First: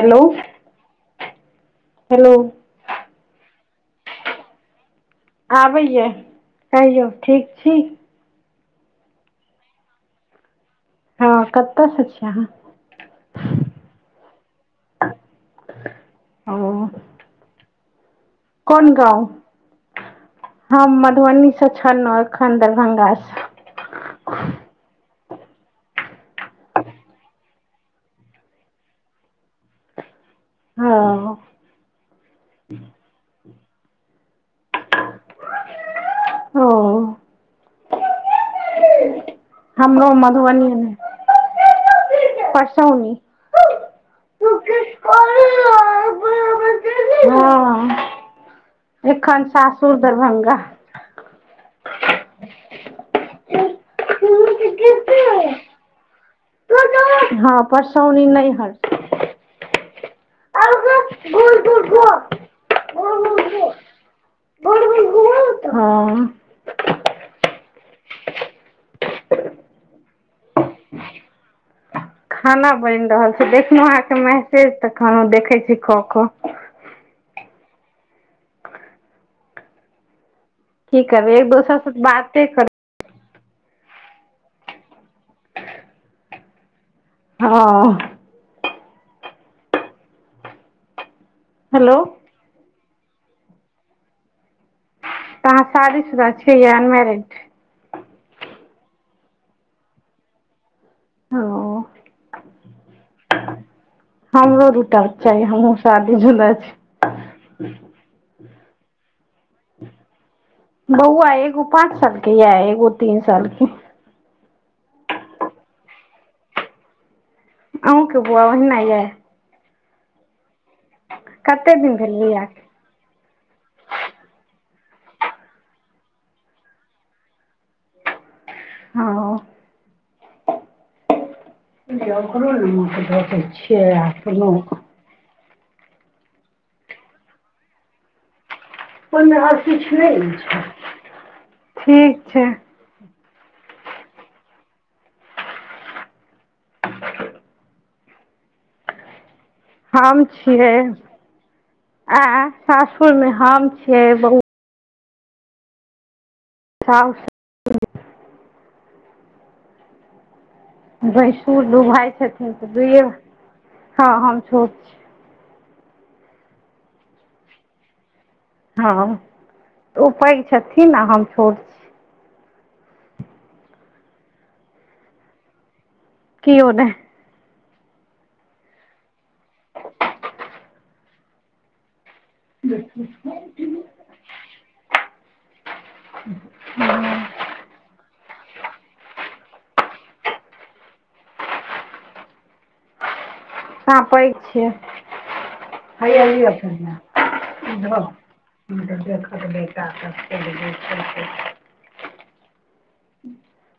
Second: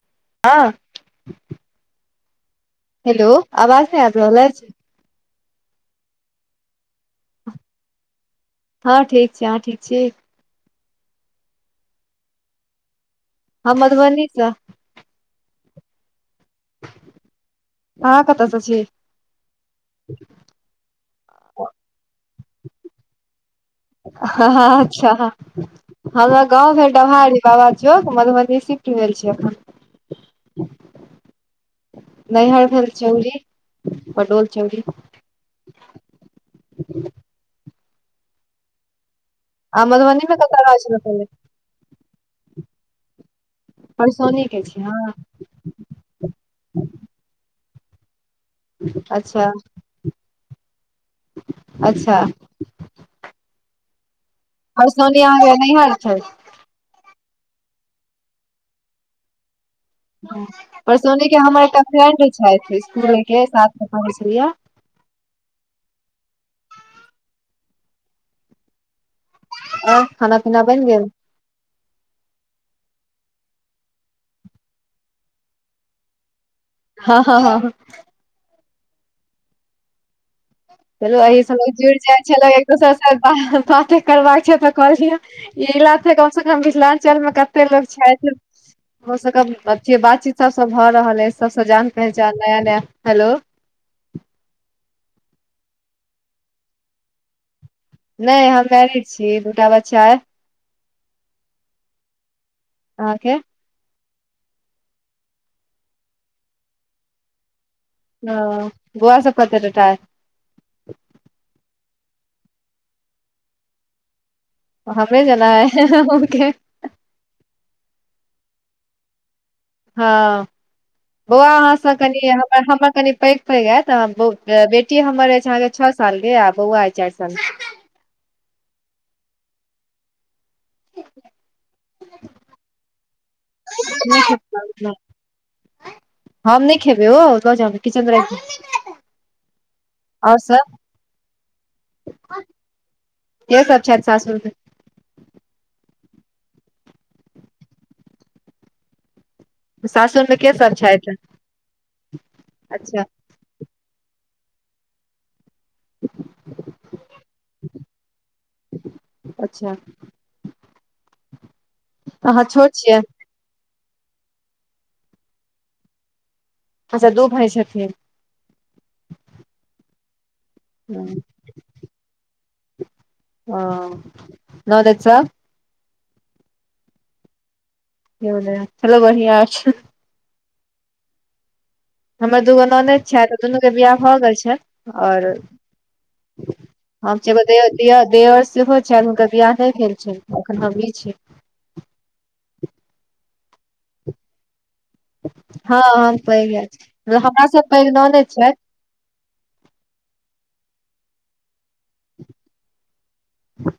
Hello? हँ hello? Hello -अवाज नय आइब रहल अइछ? आबैयैऽ। कहियौ ठीक छी? हँ ठीक छी। अहां ठीक छी? हँ कत स छियै अहां? हम मधुबनीस। ओ आहां कत्त? कोन गाँव? हम मधुबनीसँ छलौं, एखन दरभंगा स। हँ -हँ अच्छा हँ- हमर गाँंव भेल डवहारी बाबा चौक, मधुबनी सिफ्ट भेल छी एखन। हँ नैहर भेल चौउड़ी पंडोल चौउरी। ओ आ हमरो मधुबनी मे कतऽ रहै मधुबनीयेमे। छलौ पहिले परसौनी। परसौनी हँ- के छी अहाँ एखन अच्छा। सासुर दरभंगा अच्छा। परसौनी आंके नैहर छैथ। हँ, परसौनी नैहर हँ परसोनी के हमर एकटा फ्रेंड छैथ। इसकुले के साथ में पढै छलियैयेऽ। [unintelligible] आओर खाना पीना बनि गेल? खाना बनि रहल छै, देखलौं अहाँके मैसेज त कहलौं देखै छी क ख। हँ हँ हँ की चलु करबै अही एक सभमे दोसरसँ जुरि जाइ बाते छलै एक कर दोसर सं। [unintelligible] बाते करबाक छै त क लिअ। ई लाथे कम से कम [unintelligible] चलमे कते हँ लोग छथि [inaudible] ओ सं कम अथी बातचीत सब सं भ रहल अछि। सब सं जान हेलो पहचान नया नया, हेलो तऽ अहाँ शादीशुदा छी या अनमैरेड? नै हम मैरेड छी, दूटा बच्चा अइ। ओ [inaudible] अहांके? हमरो दू टा बच्चा अइ, हमहुं शादीशुदा छी। [inaudible] ह, [inaudible] बौआ सब कते टटा अइ? बौआ एगो पाँच सालके या, एगो तीन सालके। हमरे जना अइ हं-हं अहुंके। अहुंके बौआ ओहिना ऐइ? हँ बौआ कते अहाँ दिन सं भेल कनी, बियाह के हमर हमर कनि पैघ पैघ अइ त बौ बे बेटी हमर अछि अहाँके छ साल के आ बौआ अइ चारि सालके। हँ ओ? [unintelligible] आ नहि अपनोक खेबै [inaudible] हम नै खेबै ओ, ल जाउ ने किचनमे राखि दिऔ। ओइमे आओर किछ नै ने छै। [inaudible] ठीक छै। के सब छनि सासुरमे। सासुर हम मे के सब छियै, छथि आँ अच्छा सासुरमे हम छियै बौ [inaudible] [inaudible] अच्छा [inaudible] भैंसुर दू भाइ अहाँ छथिन त छोट छियै दुइए, [inaudible] हँ हम छोट छिअइ अच्छा दु भाइ छथिन? हँ [inaudible] त ओ पैघ छथिन ओ आ हम छोट। छी [inaudible] [unintelligible] किओ नै। [unintelligible] हेलो बढ़िआँ। [unintelligible] हमर दू गो ननैद छथि आ दुनूके बियाह भ गेल छनि आओर [inaudible] [unintelligible] दिअर सेहो छनि, हुनकर बियाह नै भेल छनि अखन हमहीं छी। अहाँ पैघ छियै? [inaudible] हँ हम हैया लिअ पैघे छी, पहिने हमरा सं ई पैघ धऽ ननैद छैथ। [unintelligible] ह्म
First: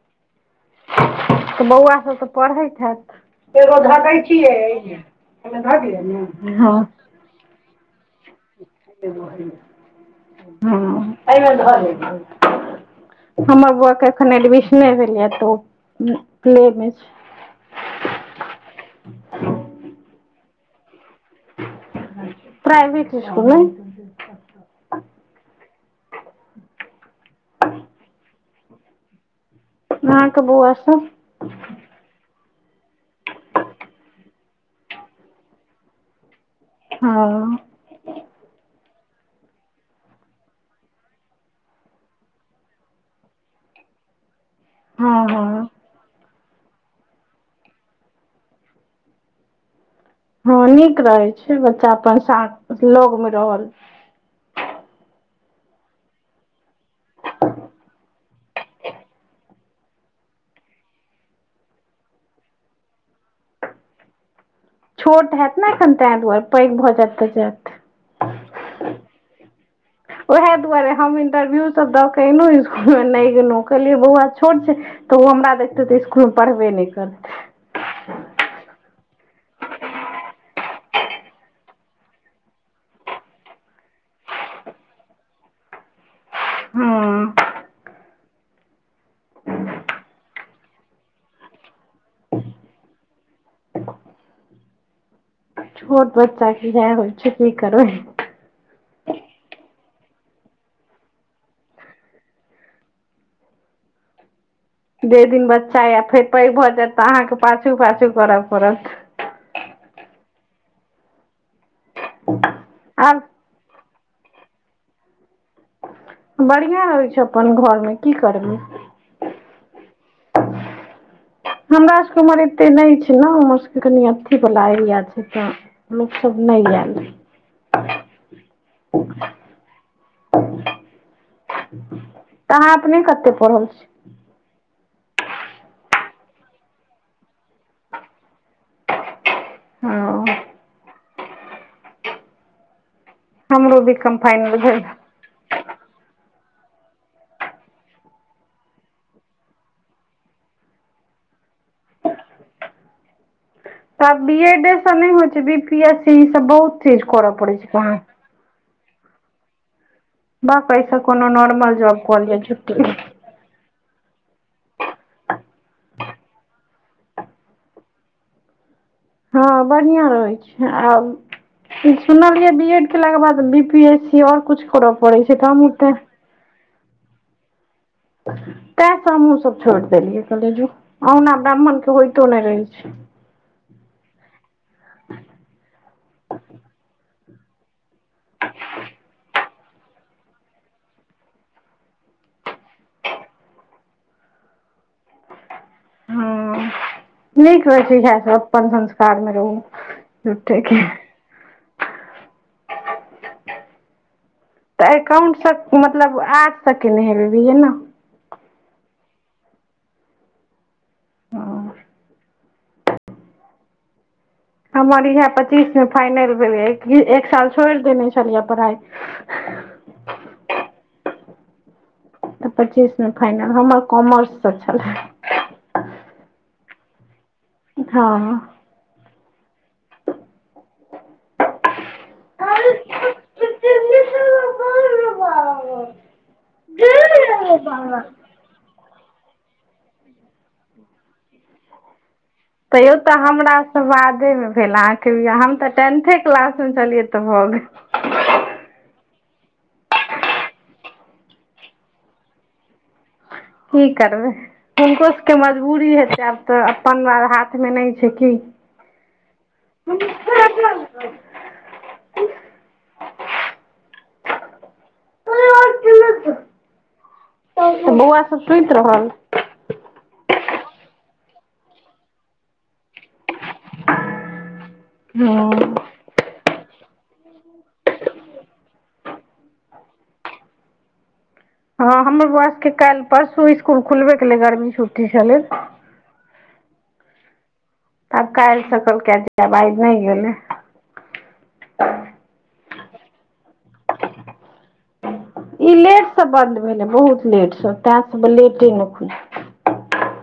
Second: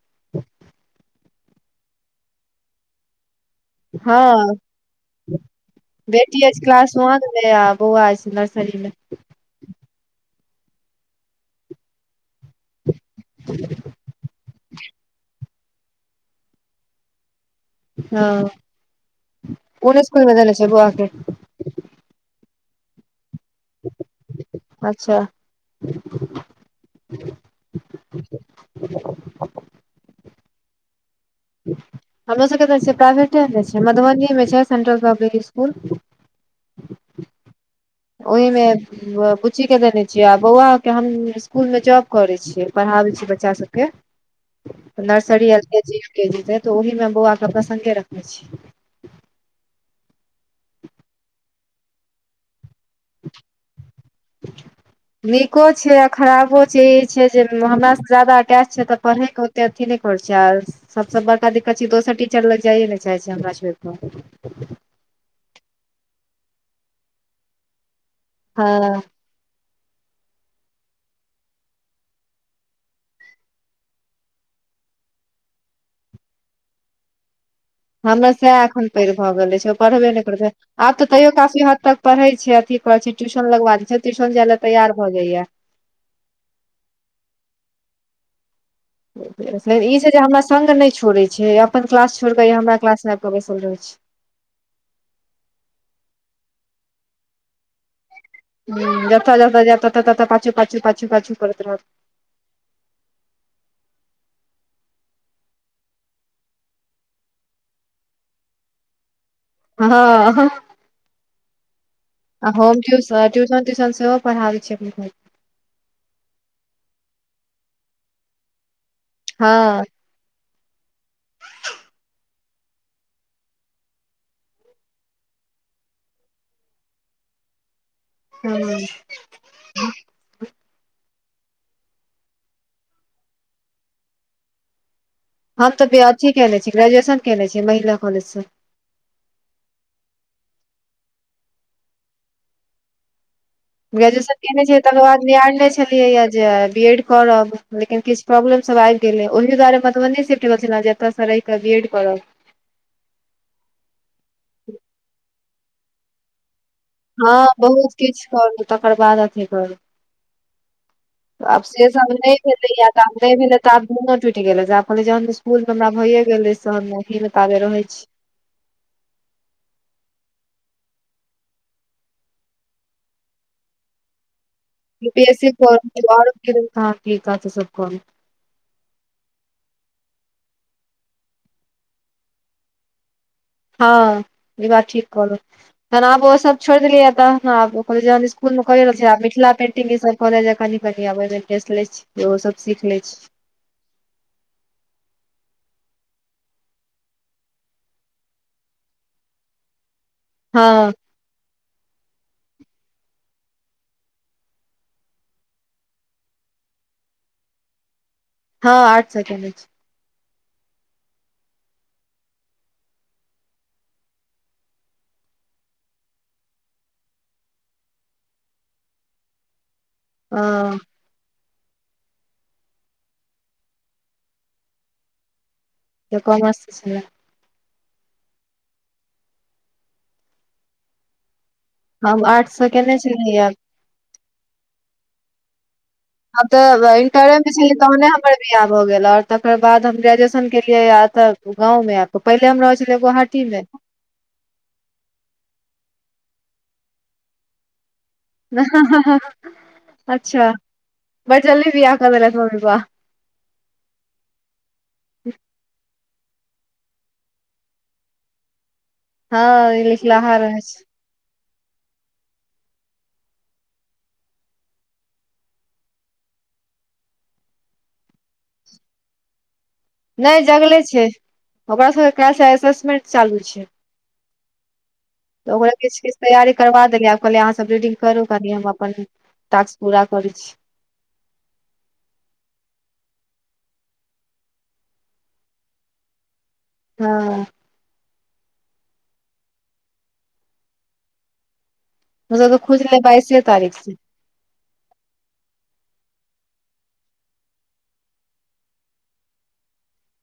त बौआ सब त पढ़ैत हैत? एगो ध दै छी हँ यै, [inaudible] अइमे ध धिअ ने? हं क देबै आ बौआ अछि नर्सरी मे। [unintelligible] अइमे ध देलियै। हमर बौआ के अखन एडमिशने भेलिय तऽ प्ले में छै। हँ, कोन स्कुलमें देने छै बौआकेे। प्राइवेट इसकुल में। अच्छा। [unintelligible] अहाँ के बौआ सब। हमरो सबके तऽ प्राइवेटे में छै, मधुबनी में छै सेंट्रल पब्लिक स्कूल। हँ। ओहि में। बुच्ची के देने छियै, आ बौआ के हम स्कुलमें जॉब करै छियै, पढ़ाबे छीयै बच्चा सब के। [unintelligible] नर्सरी, एल हँ के जी, यू के जी दे तऽ ओहि में बौआकेँ अपना सङ्गे रखने छी। हँ नीक रहै छै, बच्चा अपन सा लगमें रहल। नीको छै आ खराबो छै, ई छै जे हमरासॅ जादा अटैच छै तऽ पढ़ैके। अथी नहि करै छै आर सबसँ बड़का दिक्कत छै दोसर टीचर लग जाइए ने चाहै छै हमरा छोइर कऽ। छोट हैत ने एखन तैं दुआरे, पैघ भऽ जायत तऽ जायत। हँ। ओएहे दुआरे हम इंटरव्यू सब दऽ के एलहु स्कुल में नहि गेलहु कहलियै बौआ छोट छै। तऽ ओ हमरा देखते तऽ स्कुलमें पढ़बे नइ करतै। हमरा सएह एखन पैइर भऽ गेल अछि ओ पढ़बे नहि करतै। आब तऽ तैयो कफी हद तक पढ़ै छै, अथी कर छै ट्यूशन लगवा छै, ट्यूशन जाय ले तैयार भऽ जायै। हाँ। लेकिन ई छै जे हमरा सङ्ग नहि छोड़ै छै, अपन क्लास छोड़िकऽ ई हमरा क्लास में आबि कऽ बैसल रहै छै। छोट बच्चाकऽ इहै होइ छै, की करबै। हूं जतऽ-जतऽ, ततऽ- ततऽ पाछू-पाछू, पाछू-पाछू करैत रहत। जै दिन बच्चा या फेर पैघ भऽ जायत तऽ अहाँके पाछू- पाछू करऽ पड़त। हँ, होम आब टूयूशन-टूयूशन सेहो। पढ़ाबै छै अपने भइ। बढ़ियां अइछ अपन घर में की करबै। हँ। [unintelligible] हमरा सबके उम्हर एते नै छै न, हमरा सबके कनि अथी वाला एरिया छै तऽ। लोक सब नइ यैल। हँ, तऽ अहाँ अपने कते पढ़ल छी। हम तऽ बी अथी केने छी, ग्रेजुएशन केने छि महिला कॉलेज सॅ। हाँ। हमरो बी कम ग्रेजुएशन फाइनल कने छै भेल तकर बाद बी आने छै। छलियै जे बी एड करब लेकिन किछु प्रॉब्लम सब आबि गेलै, ओहि दुआरे मधुबनी सिफ्ट भेल छलौं जे। ओतऽ सॅ रहीके बी एड करब। तऽ बी एडए से नहि होइ छै, बी पी एस सी ई सब बहुत चीज करऽ पड़ै छै कहाँदन। करलू, तकर बाद अथी करू। भक अइसे कोनो नॉर्मल जॉब कॉलियै छुट्टी। नइ भेले तऽ आब मूनो टूटि गेलै आब जहन स्कूल में हमरा भये गेले तहन अही में ताबे रहै छी। हँ बढ़िआँ रहै छै आब। सुनलियै बी एड केलाके बाद बी पी एस सी आओर कुछ करऽ पड़ै छै, हमहूं तैं। त ठीक कहत सब कोन। तेय सँ हमहूँ सब छोड़ि देलियै कहले जो अहुना ब्राह्मण कियै होइतो नहि रहै छै। हँ ई बात ठीक करलहु तहन आब ओ सब छोड़ि देलिया तहनऽ आब। इसकुल में कहे रहल छिय मिथिल पेंटिंग कहलिय जे कनी-कनी आब ओइ मे इंटेस्ट लै छि फेर ओहो सब सीख लैछी। ह नीक रहै छै इएह सब अपन संस्कार में रहू। झूठे हँ के। तऽ एकाउंट स मतलब आठ स केने हेबेबही नऽ। हँ आठ स केने छी। हँ। हमर इह पच्चीस मे फाइनल भेलै एक साल छोड़ि देने छलियै पढ़ाइ। हाँ। तऽ पच्चीस मे फाइनल हमर कॉमर्स सँ छलेह। त कॉमर्स छलेह हँ। हम आर्ट स केने छलिहा। ह तऽ इटरेय में छेलिइ तहने हम। हमर बिआह भ गेल आऔर तकर बाद हम ग्रेजुएशन केेलिय एत गाँंव मे आब पहिले हमरा। तैयो तऽ हमरा सँ बादे में भेल अहाँ के बिहा हम तऽ टेंथे क्लास मे छलियै तऽ भऽ गेल। अच्छा बढ़ जल्दी बिआहा कऽ देलाइथ मम्मी प्पा। की करबै। हुनको सबके मजबूरी हेतै आब तऽ अपन हाथ में नहि छै की। हँ ई लिखलहा रहै छै। बऊआ सब सुइत रहल। नहि जगले छै ओकरा सबके काइल सँ एसेसमेंट चालू छै। हँ त ओकरा किछ किछ तैयारी करबा देलिय आ कहलिय अहाँ सब रीडिंग करू कनि हम अपन टास्क पूरा करै छी। हँ हमर बौआ सबके काल्हि परसू इसकुल खुलबे केलै गर्मी छुट्टी छलै। हँ। त आब काल्हि स कहलकै या जेब आइ नहि गेलै। ओत तऽ खुजलै बइसे तारीख से। ई लेट सँ बंन्द भेलै बहुत लेट से तेय सब लेटे में खुजल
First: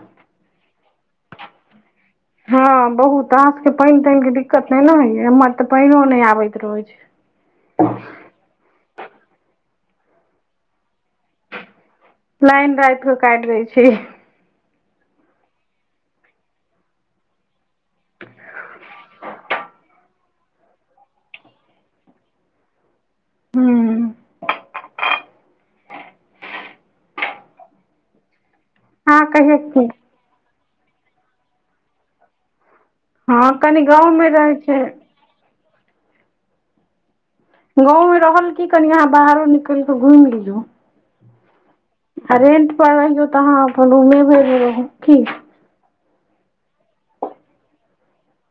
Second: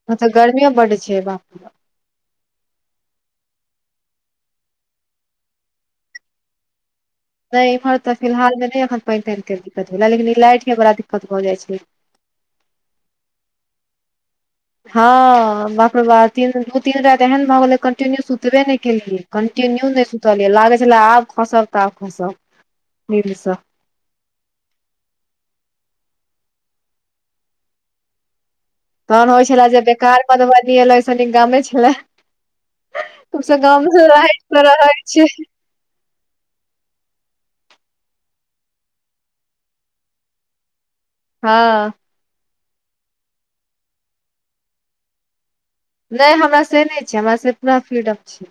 हाँ तऽ गर्मीओ बड छै बाप रे बाट। हँ बहुत अहाँ सभके पइन तइन के दिक्कत नहि ने होइया एम्हर तऽ पइनो नहि आबैत रहै छै। नहि एम्हर तऽ फिलहाल मे नहि एखन पइन तइन के दिक्कत भेला लेकिन ई लाइट के बड़ा दिक्कत भऽ जाइ छै। लाइन राति क काटि दै छै। हँ बाप रे बाप तीन दू तीन राति एहन भए गेलै कंटिन्यू सुतबे नहि केलियै। कन्टिन्यू नहि सुतल यै लागै छलाह आब खसब तऽ आब खसब निंदसँ। हू। अहाँ तहन होइ कहियो छलाह जे की बेकार मधुबनी एलौ ओइ सँ नीक गामे छलेह। कम हँ स कनि गाँमसँ गाँवमे रहैत त छै रहै छैय। गाँंव मे रहल की कनि अहाँ बाहरो निकल कऽ घुमि लियै। हँ। आ रेंट पर रहियौ तऽ अहाँ अपन रूमे भैइर में रहु। की? नय हमरा से नय छै हमरा से पूरा फ्रीडप छै।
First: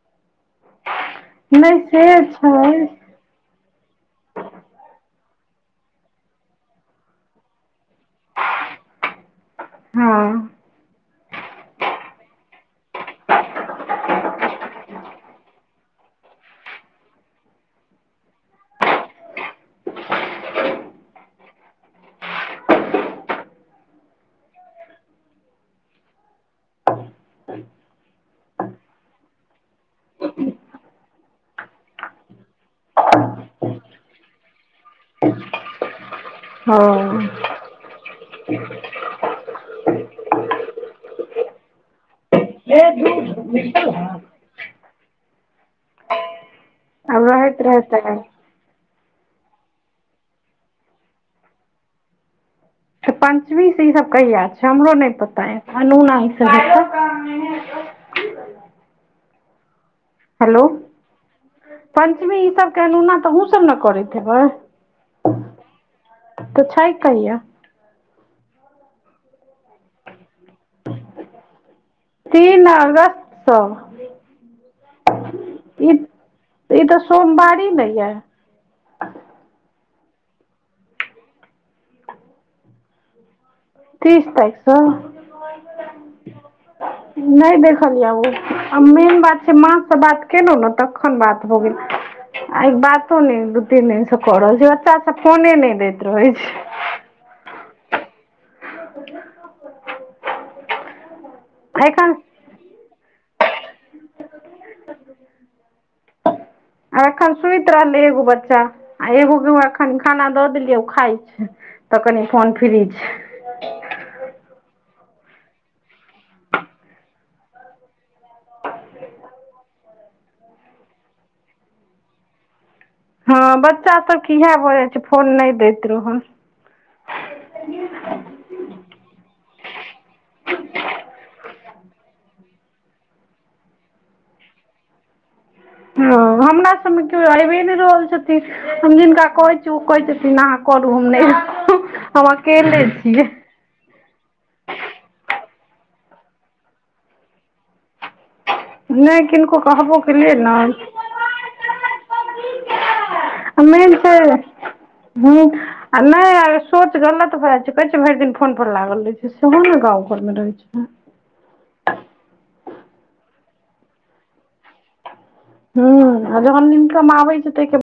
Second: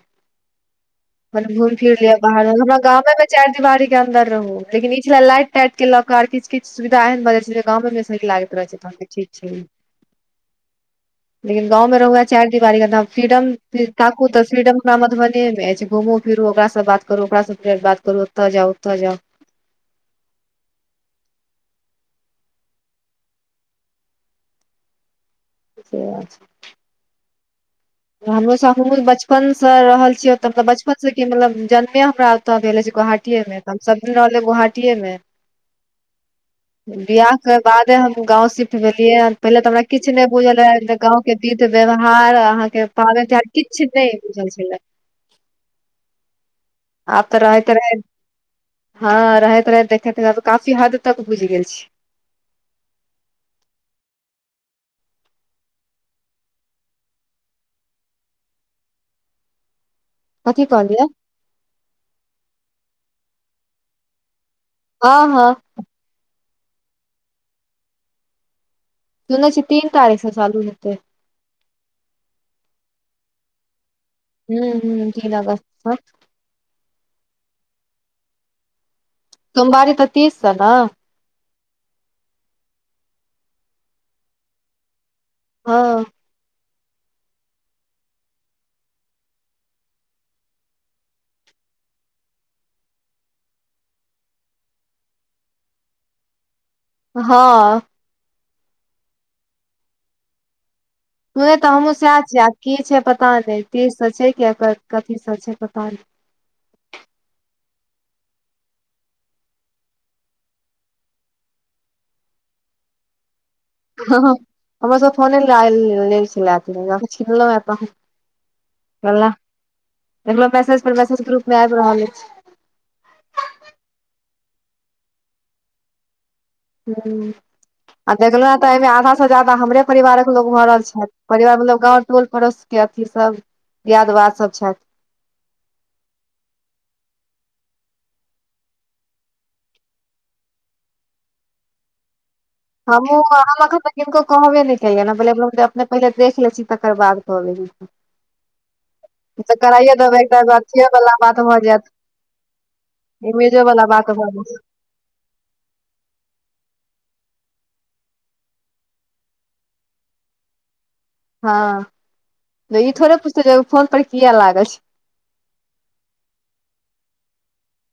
अप्पन घूइम नहि फिइर से लिय बाह्ऱमें। छै हमरा गामे में चाइर दिवारी के अन्दर रहु। लेकिन ई छले लाइट- ताइट के लऽ क आ किछ- किछ सुविधा एहन भ जाय छै जे गांमे मे नीक लागैत रहै छै तहन त ठीक छै। हँ। लेकिन गाँवमे रहुए चाइर दिवारी के अंदर। फ्रीडम ताकू तऽ फ्रीडम हमरा मधुबनीयेंं मे अइछ। घुमू फिरू ओकरासँ बात करू ओकरासँ फेर बात करू ओतऽ जाउ ओतऽ जाउ। से बात छै। हं। हमरोसभ हमहूँ बचपनसँ रहल छियै तऽ मतलब बचपनसँ कि मतलब जन्मे हमरा त देले छै गुहाटीए मे तऽ हम सब दिन रहलियै गुहाटीए मे। [unintelligible] हँ बिआह के बादे हम गाँव सिफ्ट भेलियैयैन। पहिले ते हमरा किछ नय बुझल रहेऽ गांव के विध- व्यवहार पावैन -तिहाड किछ्छ नय बुझल छलै। आब तऽ रहैत रहैत। हँ रहैत -रहैत देखैत काफी हद तक बुइझ गेल छी। त पञ्चमी से ई सब कहिया छै? हमरो नय पता अय। अनुना ई सब हेतय। कथी हेलो- कहलियै पञ्चमी ईसभ के अनोना तऽ अहुं सब ने करैत हेबय? ह- हँ। तऽ छैय कहिया? सुनय छी तीन तारीख स चालू हेतय तीन अगस्त सऽ। हूं- हुं- तीन अगस्त स। ई तऽ सोमवारी ने यैऽ। सोमबारी तऽ तीस स नऽ। तीस तारीक स? हँ। [unintelligible] नय देखलियै ओ आ मेन बात छै माँसँ बात केलौं ने तख्खन बात भ गेल। आय बातो ने दू -तीन दिन से कर रहल छै बच्चा सब फोने नय दैत रहै छै। ह। [unintelligible] सुयै तऽ हमहूँ सैह एखन छीयै आ की छै पता नय तीस स छै कि कथी स छै? पता नय। [unintelligible] आ एखन सुइत रहलै एग्गो बच्चा आ एग्गो के एखन खाना दऽ देलियै ओ खाय छै। त कनी फोन फ्रीज। हं-हं हमरास फोने लय आयल लै छलै छीनलहुँहें तहन वल्ला। देखलौं मैसेज पर मैसेज ग्रुप मे आइब रहल अइछ। हँ बच्चा सबके यैह भऽ जाइ छै फोन नय दैत रहौ। हूं। आ देखलोहें तऽ अयमे आधा से जादा हमरे परिवारक लोग भरल छैथ। परिवार मतलब गाँव, टोल- पड़ोस। के अथी सब। दीयादवाद सब छैथ। हँ, हमरा सबमे केओ आबे नहि रहल छथिन। हम जिनका कहै छी, ओ कहै छथिन अहाँ करू हम नहि करब, हम अकेले छियै। त हम कुबे [unintelligible] किनको कहबे नहि केलिएन, अपने पहिले देख लेै छी, तेकर बाद कहबे। नहि तऽ किनको कराइए कहबो देबै, केलियै तऽ ने अथिएवला बात भऽ जायत। आ उम्मीदें बला मेन बात भ जैत छै। हूँ। आ नहि आ सोच गलत भए जाइ छै, कहै छै भरि दिन फोन पर लागल रहै छै, सेहो ने गाँव घरमे रहैत छै। हँ, ई थोड़े पुछतय फोन पर किएक लागल छी। हुअ जहन ईनमकम आबै छै, तय के